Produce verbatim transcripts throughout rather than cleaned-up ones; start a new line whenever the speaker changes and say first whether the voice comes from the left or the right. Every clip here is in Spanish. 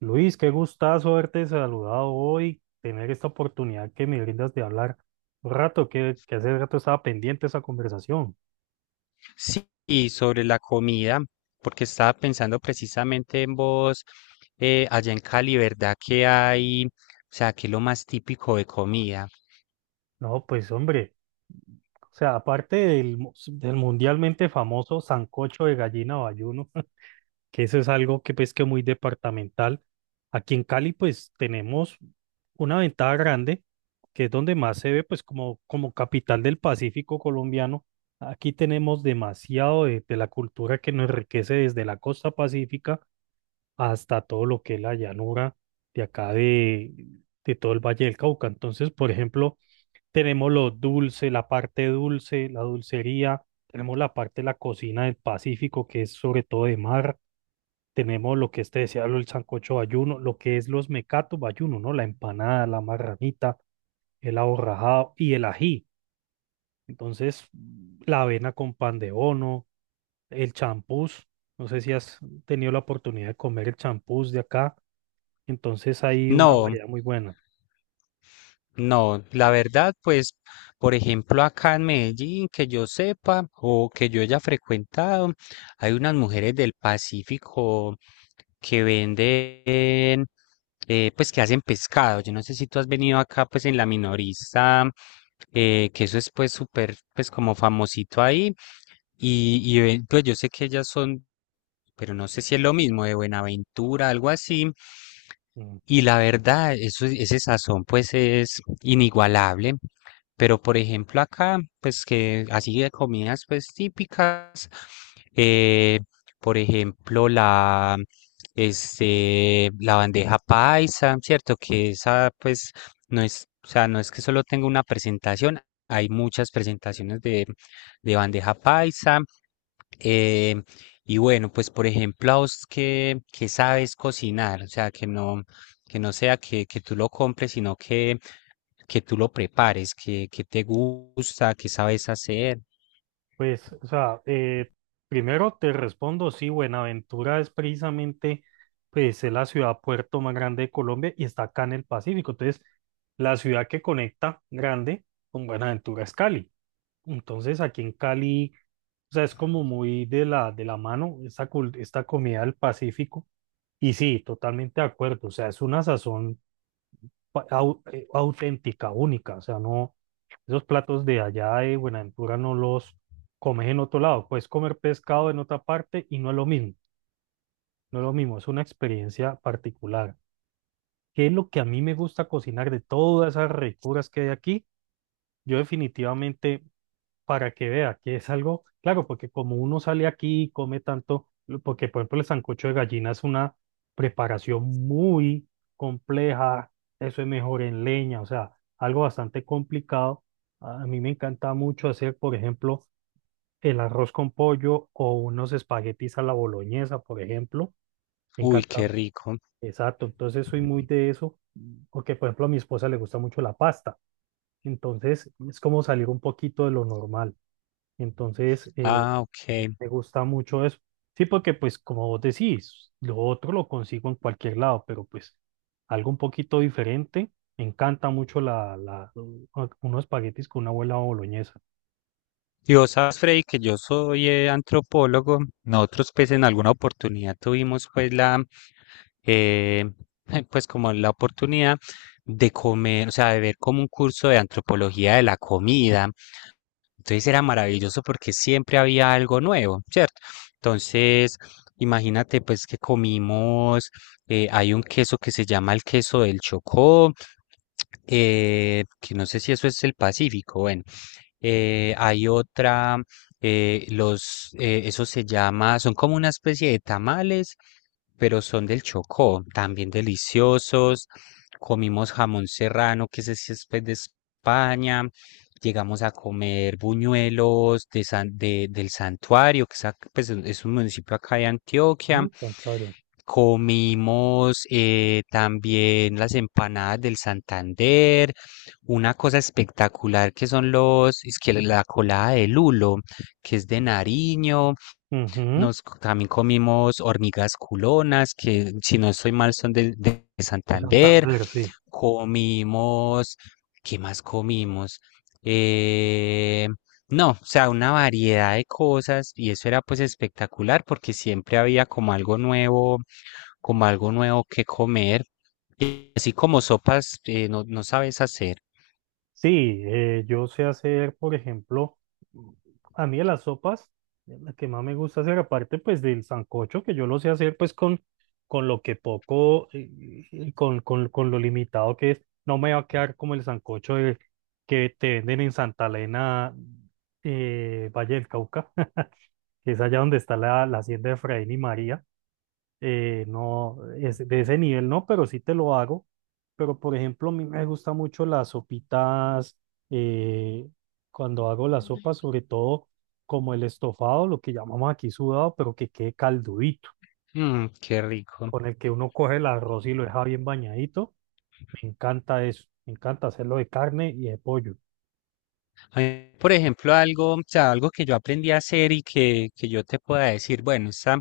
right: Luis, qué gustazo haberte saludado hoy, tener esta oportunidad que me brindas de hablar un rato, que, que hace rato estaba pendiente esa conversación.
left: Sí, y sobre la comida, porque estaba pensando precisamente en vos, eh, allá en Cali, ¿verdad que hay, o sea, qué es lo más típico de comida?
right: No, pues hombre, o sea, aparte del, mu- del mundialmente famoso sancocho de gallina o ayuno, que eso es algo que pues que muy departamental. Aquí en Cali pues tenemos una ventaja grande, que es donde más se ve pues como, como capital del Pacífico colombiano. Aquí tenemos demasiado de, de la cultura que nos enriquece desde la costa pacífica hasta todo lo que es la llanura de acá de, de todo el Valle del Cauca. Entonces, por ejemplo, tenemos lo dulce, la parte dulce, la dulcería, tenemos la parte de la cocina del Pacífico, que es sobre todo de mar. Tenemos lo que este decía, lo- el sancocho bayuno, lo que es los mecatos bayuno, ¿no? La empanada, la marranita, el aborrajado y el ají. Entonces, la avena con pan de bono, el champús. No sé si has tenido la oportunidad de comer el champús de acá. Entonces, hay una
left: No.
right: variedad muy buena.
left: No, la verdad, pues, por ejemplo, acá en Medellín, que yo sepa o que yo haya frecuentado, hay unas mujeres del Pacífico que venden, eh, pues, que hacen pescado. Yo no sé si tú has venido acá, pues, en la minorista, eh, que eso es, pues, súper, pues, como famosito ahí. Y, y ven- pues, yo sé que ellas son pero no sé si es lo mismo de Buenaventura, algo así.
right: Mm.
left: Y la verdad, eso, ese sazón pues es inigualable. Pero por ejemplo acá, pues que así de comidas pues típicas, eh, por ejemplo la, este, la bandeja paisa, ¿cierto? Que esa pues no es, o sea, no es que solo tenga una presentación, hay muchas presentaciones de, de bandeja paisa. eh, y bueno, pues por ejemplo a vos que, que sabes cocinar, o sea, que no que no sea que, que tú lo compres, sino que, que tú lo prepares, que, que te gusta, que sabes hacer.
right: Pues, o sea, eh, primero te respondo, sí, Buenaventura es precisamente, pues, es la ciudad puerto más grande de Colombia y está acá en el Pacífico. Entonces, la ciudad que conecta grande con Buenaventura es Cali. Entonces, aquí en Cali, o sea, es como muy de la, de la mano esta, cul- esta comida del Pacífico. Y sí, totalmente de acuerdo. O sea, es una sazón pa- au- eh, auténtica, única. O sea, no, esos platos de allá de Buenaventura no los comes en otro lado. Puedes comer pescado en otra parte y no es lo mismo. No es lo mismo, es una experiencia particular. ¿Qué es lo que a mí me gusta cocinar de todas esas ricuras que hay aquí? Yo definitivamente, para que vea que es algo, claro, porque como uno sale aquí y come tanto, lo- porque por ejemplo el sancocho de gallina es una preparación muy compleja, eso es mejor en leña, o sea, algo bastante complicado. A mí me encanta mucho hacer, por ejemplo, el arroz con pollo o unos espaguetis a la boloñesa, por ejemplo. Me
left: Uy,
right: encanta,
left: qué rico.
right: exacto, entonces soy muy de eso, porque por ejemplo a mi esposa le gusta mucho la pasta, entonces es como salir un poquito de lo normal. Entonces, eh,
left: Ah, ok.
right: me gusta mucho eso. Sí, porque pues como vos decís, lo otro lo consigo en cualquier lado, pero pues algo un poquito diferente. Me encanta mucho la, la, u- unos espaguetis con una abuela boloñesa.
left: Y vos sabes, Freddy, que yo soy eh, antropólogo. Nosotros, pues, en alguna oportunidad tuvimos, pues, la, eh, pues, como la oportunidad de comer, o sea, de ver como un curso de antropología de la comida. Entonces era maravilloso porque siempre había algo nuevo, ¿cierto? Entonces, imagínate pues que comimos, eh, hay un queso que se llama el queso del Chocó, eh, que no sé si eso es el Pacífico, bueno, eh, hay otra, eh, los, eh, eso se llama, son como una especie de tamales, pero son del Chocó, también deliciosos. Comimos jamón serrano, que ese sí es pues, de España. Llegamos a comer buñuelos de San- de- del Santuario, que es, ac- pues, es un municipio acá de Antioquia.
right: Ujú, Santander.
left: Comimos eh, también las empanadas del Santander. Una cosa espectacular que son los, es que la colada de lulo, que es de Nariño,
right: Ujú,
left: nos co- también comimos hormigas culonas, que si no estoy mal son de, de
right: de
left: Santander,
right: Santander, sí.
left: comimos, ¿qué más comimos? Eh, no, o sea, una variedad de cosas y eso era pues espectacular porque siempre había como algo nuevo, como algo nuevo que comer. Y así como sopas, eh, no, no sabes hacer.
right: Sí, eh, yo sé hacer, por ejemplo, a mí de las sopas, la que más me gusta hacer, aparte pues del sancocho, que yo lo sé hacer pues con, con lo que poco, eh, y con, con, con lo limitado que es, no me va a quedar como el sancocho de- que te venden en Santa Elena, eh, Valle del Cauca, que es allá donde está la, la hacienda de Efraín y María. Eh, no, es de ese nivel no, pero sí te lo hago. Pero por ejemplo, a mí me gusta mucho las sopitas, eh, cuando hago la sopa, sobre todo como el estofado, lo que llamamos aquí sudado, pero que quede caldudito,
left: Mm, qué rico.
right: con el que uno coge el arroz y lo deja bien bañadito. Me encanta eso, me encanta hacerlo de carne y de pollo.
left: A mí, por ejemplo, algo, o sea, algo que yo aprendí a hacer y que, que yo te pueda decir, bueno, esta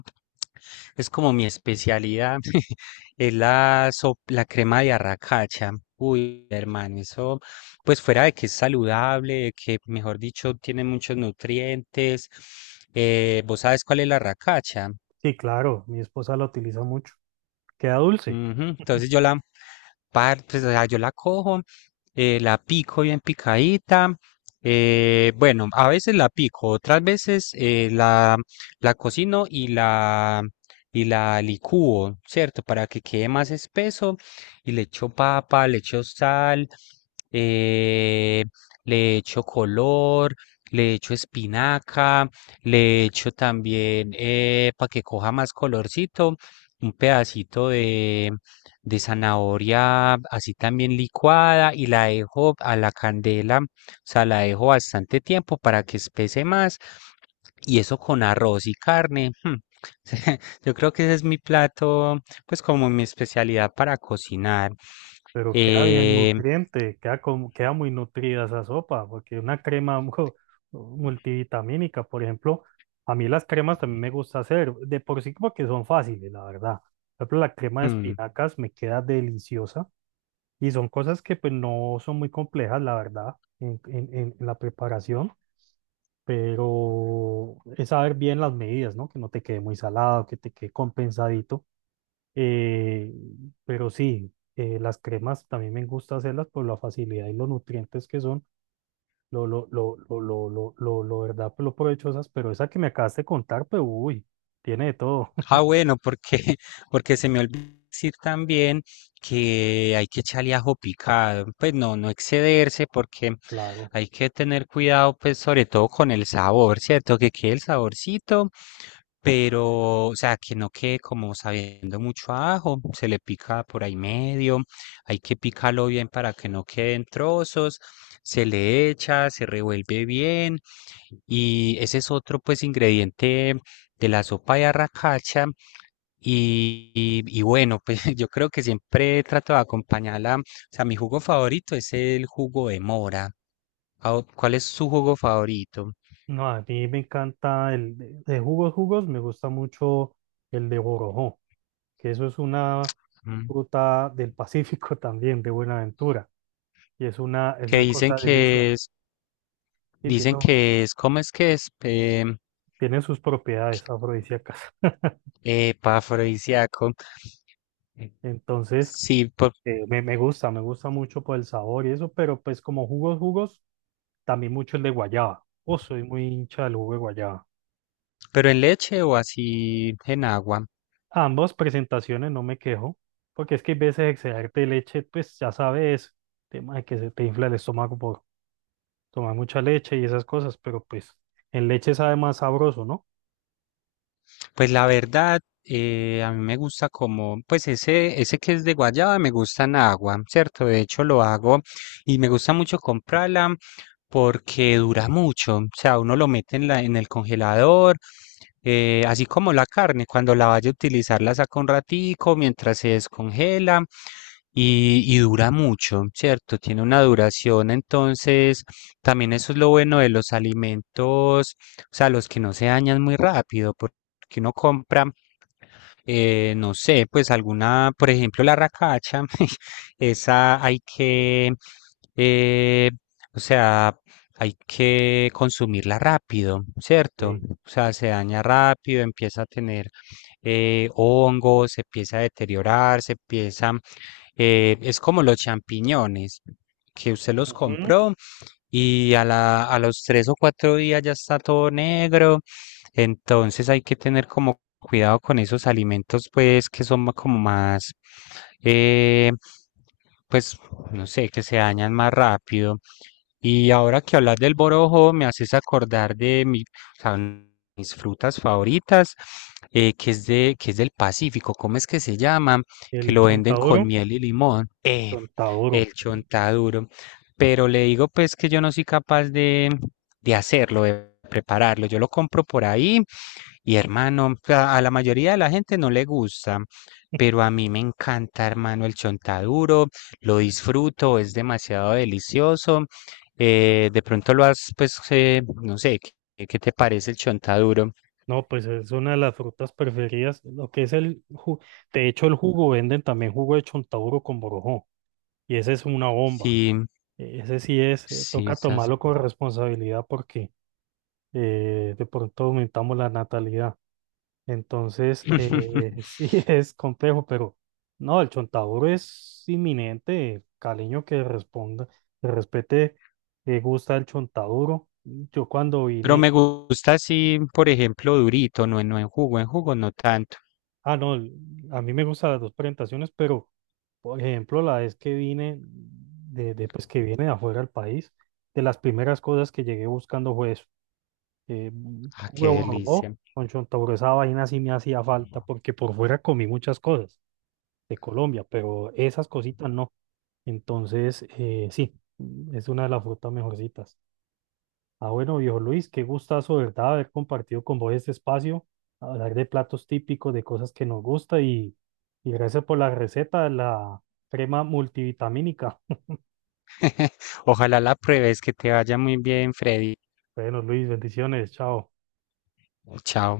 left: es como mi especialidad, es la, sop- la crema de arracacha. Uy, hermano, eso, pues fuera de que es saludable, de que, mejor dicho, tiene muchos nutrientes. Eh, ¿vos sabes cuál es la arracacha?
right: Sí, claro, mi esposa lo utiliza mucho. Queda dulce.
left: Ujú. Entonces yo la par- pues, o sea, yo la cojo, eh, la pico bien picadita. Eh, bueno, a veces la pico, otras veces eh, la, la cocino y la, y la licúo, ¿cierto? Para que quede más espeso y le echo papa, le echo sal, eh, le echo color, le echo espinaca, le echo también para que coja más colorcito un pedacito de, de zanahoria así también licuada y la dejo a la candela, o sea, la dejo bastante tiempo para que espese más y eso con arroz y carne. Hmm. Yo creo que ese es mi plato, pues como mi especialidad para cocinar.
right: Pero queda bien
left: Eh,
right: nutriente, queda, como, queda muy nutrida esa sopa, porque una crema mu- multivitamínica, por ejemplo, a mí las cremas también me gusta hacer, de por sí porque son fáciles, la verdad. Por ejemplo, la crema de
left: mm.
right: espinacas me queda deliciosa y son cosas que pues no son muy complejas, la verdad, en, en- en- en la preparación, pero es saber bien las medidas, ¿no? Que no te quede muy salado, que te quede compensadito. eh, pero sí, eh, las cremas también me gusta hacerlas por la facilidad y los nutrientes que son, lo, lo, lo, lo, lo, lo, lo, lo verdad, pues, lo provechosas, pero esa que me acabas de contar, pues uy, tiene de todo,
left: Ah, bueno, porque, porque se me olvidó decir también que hay que echarle ajo picado. Pues no, no excederse porque
right: claro.
left: hay que tener cuidado, pues sobre todo con el sabor, ¿cierto? Que quede el saborcito, pero, o sea, que no quede como sabiendo mucho a ajo. Se le pica por ahí medio, hay que picarlo bien para que no queden trozos. Se le echa, se revuelve bien. Y ese es otro, pues, ingrediente de la sopa de arracacha. Y, y y bueno, pues yo creo que siempre trato de acompañarla. O sea, mi jugo favorito es el jugo de mora. Ah, o- ¿Cuál es su jugo favorito?
right: No, a mí me encanta el de, de jugos, jugos, me gusta mucho el de borojó, que eso es una
left: Mm.
right: fruta del Pacífico también, de Buenaventura, y es una, es
left: Que
right: una
left: dicen
right: cosa delicia.
left: que
right: Mm.
left: es,
right: Y tiene,
left: dicen que es, ¿cómo es que es? Em.
right: tiene sus propiedades afrodisíacas.
left: Epafrodisíaco.
right: Entonces,
left: Sí, por-
right: Eh, me, me gusta, me gusta mucho por el sabor y eso, pero pues como jugos, jugos, también mucho el de guayaba. Oh, soy muy hincha del jugo de guayaba.
left: pero ¿en leche o así en agua?
right: Ambas presentaciones no me quejo, porque es que hay veces excederte de leche, pues ya sabes, tema de que se te infla el estómago por tomar mucha leche y esas cosas, pero pues en leche sabe más sabroso, ¿no?
left: Pues la verdad, eh, a mí me gusta como, pues ese, ese que es de guayaba me gusta en agua, ¿cierto? De hecho lo hago y me gusta mucho comprarla porque dura mucho. O sea, uno lo mete en la, en el congelador, eh, así como la carne, cuando la vaya a utilizar la saca un ratico mientras se descongela y, y dura mucho, ¿cierto? Tiene una duración, entonces también eso es lo bueno de los alimentos, o sea, los que no se dañan muy rápido, porque uno compra, eh, no sé, pues alguna, por ejemplo, la racacha, esa hay que, eh, o sea, hay que consumirla rápido, ¿cierto?
right: Sí.
left: O sea, se daña rápido, empieza a tener eh, hongos, se empieza a deteriorar, se empieza, eh, es como los champiñones, que usted los
right: Ujú.
left: compró y a la, a los tres o cuatro días ya está todo negro. Entonces hay que tener como cuidado con esos alimentos, pues, que son ma- como más, eh, pues, no sé, que se dañan más rápido. Y ahora que hablas del borojo, me haces acordar de mi- o sea, un- mis frutas favoritas, eh, que es de, que es del Pacífico. ¿Cómo es que se llama? Que
right: El
left: lo venden con
right: chontaduro,
left: miel y limón. Eh,
right: chontaduro.
left: el chontaduro. Pero le digo pues que yo no soy capaz de, de hacerlo, de prepararlo. Yo lo compro por ahí y hermano, a, a la mayoría de la gente no le gusta. Pero a mí me encanta, hermano, el chontaduro, lo disfruto, es demasiado delicioso. Eh, de pronto lo has, pues, eh, no sé, ¿qué, qué te parece el chontaduro?
right: No, pues es una de las frutas preferidas, lo que es el jugo. De hecho, el jugo venden también jugo de chontaduro con borojó. Y ese es una bomba.
left: Sí,
right: E- Ese sí es, eh,
left: sí,
right: toca
left: esas-
right: tomarlo con responsabilidad porque eh, de pronto aumentamos la natalidad. Entonces, eh, sí es complejo, pero no, el chontaduro es inminente. Caleño que responda, que respete, que gusta el chontaduro. Yo cuando
left: pero me
right: vine,
left: gusta así, por ejemplo, durito, no en, no en jugo, en jugo no tanto.
right: ah, no, el- a mí me gustan las dos presentaciones, pero por ejemplo, la vez que vine, de, de, pues que viene de afuera del país, de las primeras cosas que llegué buscando fue eso. Eh,
left: Ah,
right: Jugo
left: qué
right: de borobó
left: delicia.
right: con chontaduro, esa vaina sí me hacía falta porque por fuera comí muchas cosas de Colombia, pero esas cositas no. Entonces, eh, sí, es una de las frutas mejorcitas. Ah, bueno, viejo Luis, qué gustazo, ¿verdad? Haber compartido con vos este espacio, hablar de platos típicos, de cosas que nos gusta, y, y gracias por la receta de la crema multivitamínica.
left: Ojalá la pruebes, que te vaya muy bien, Freddy.
right: Bueno, Luis, bendiciones, chao.
left: Chao.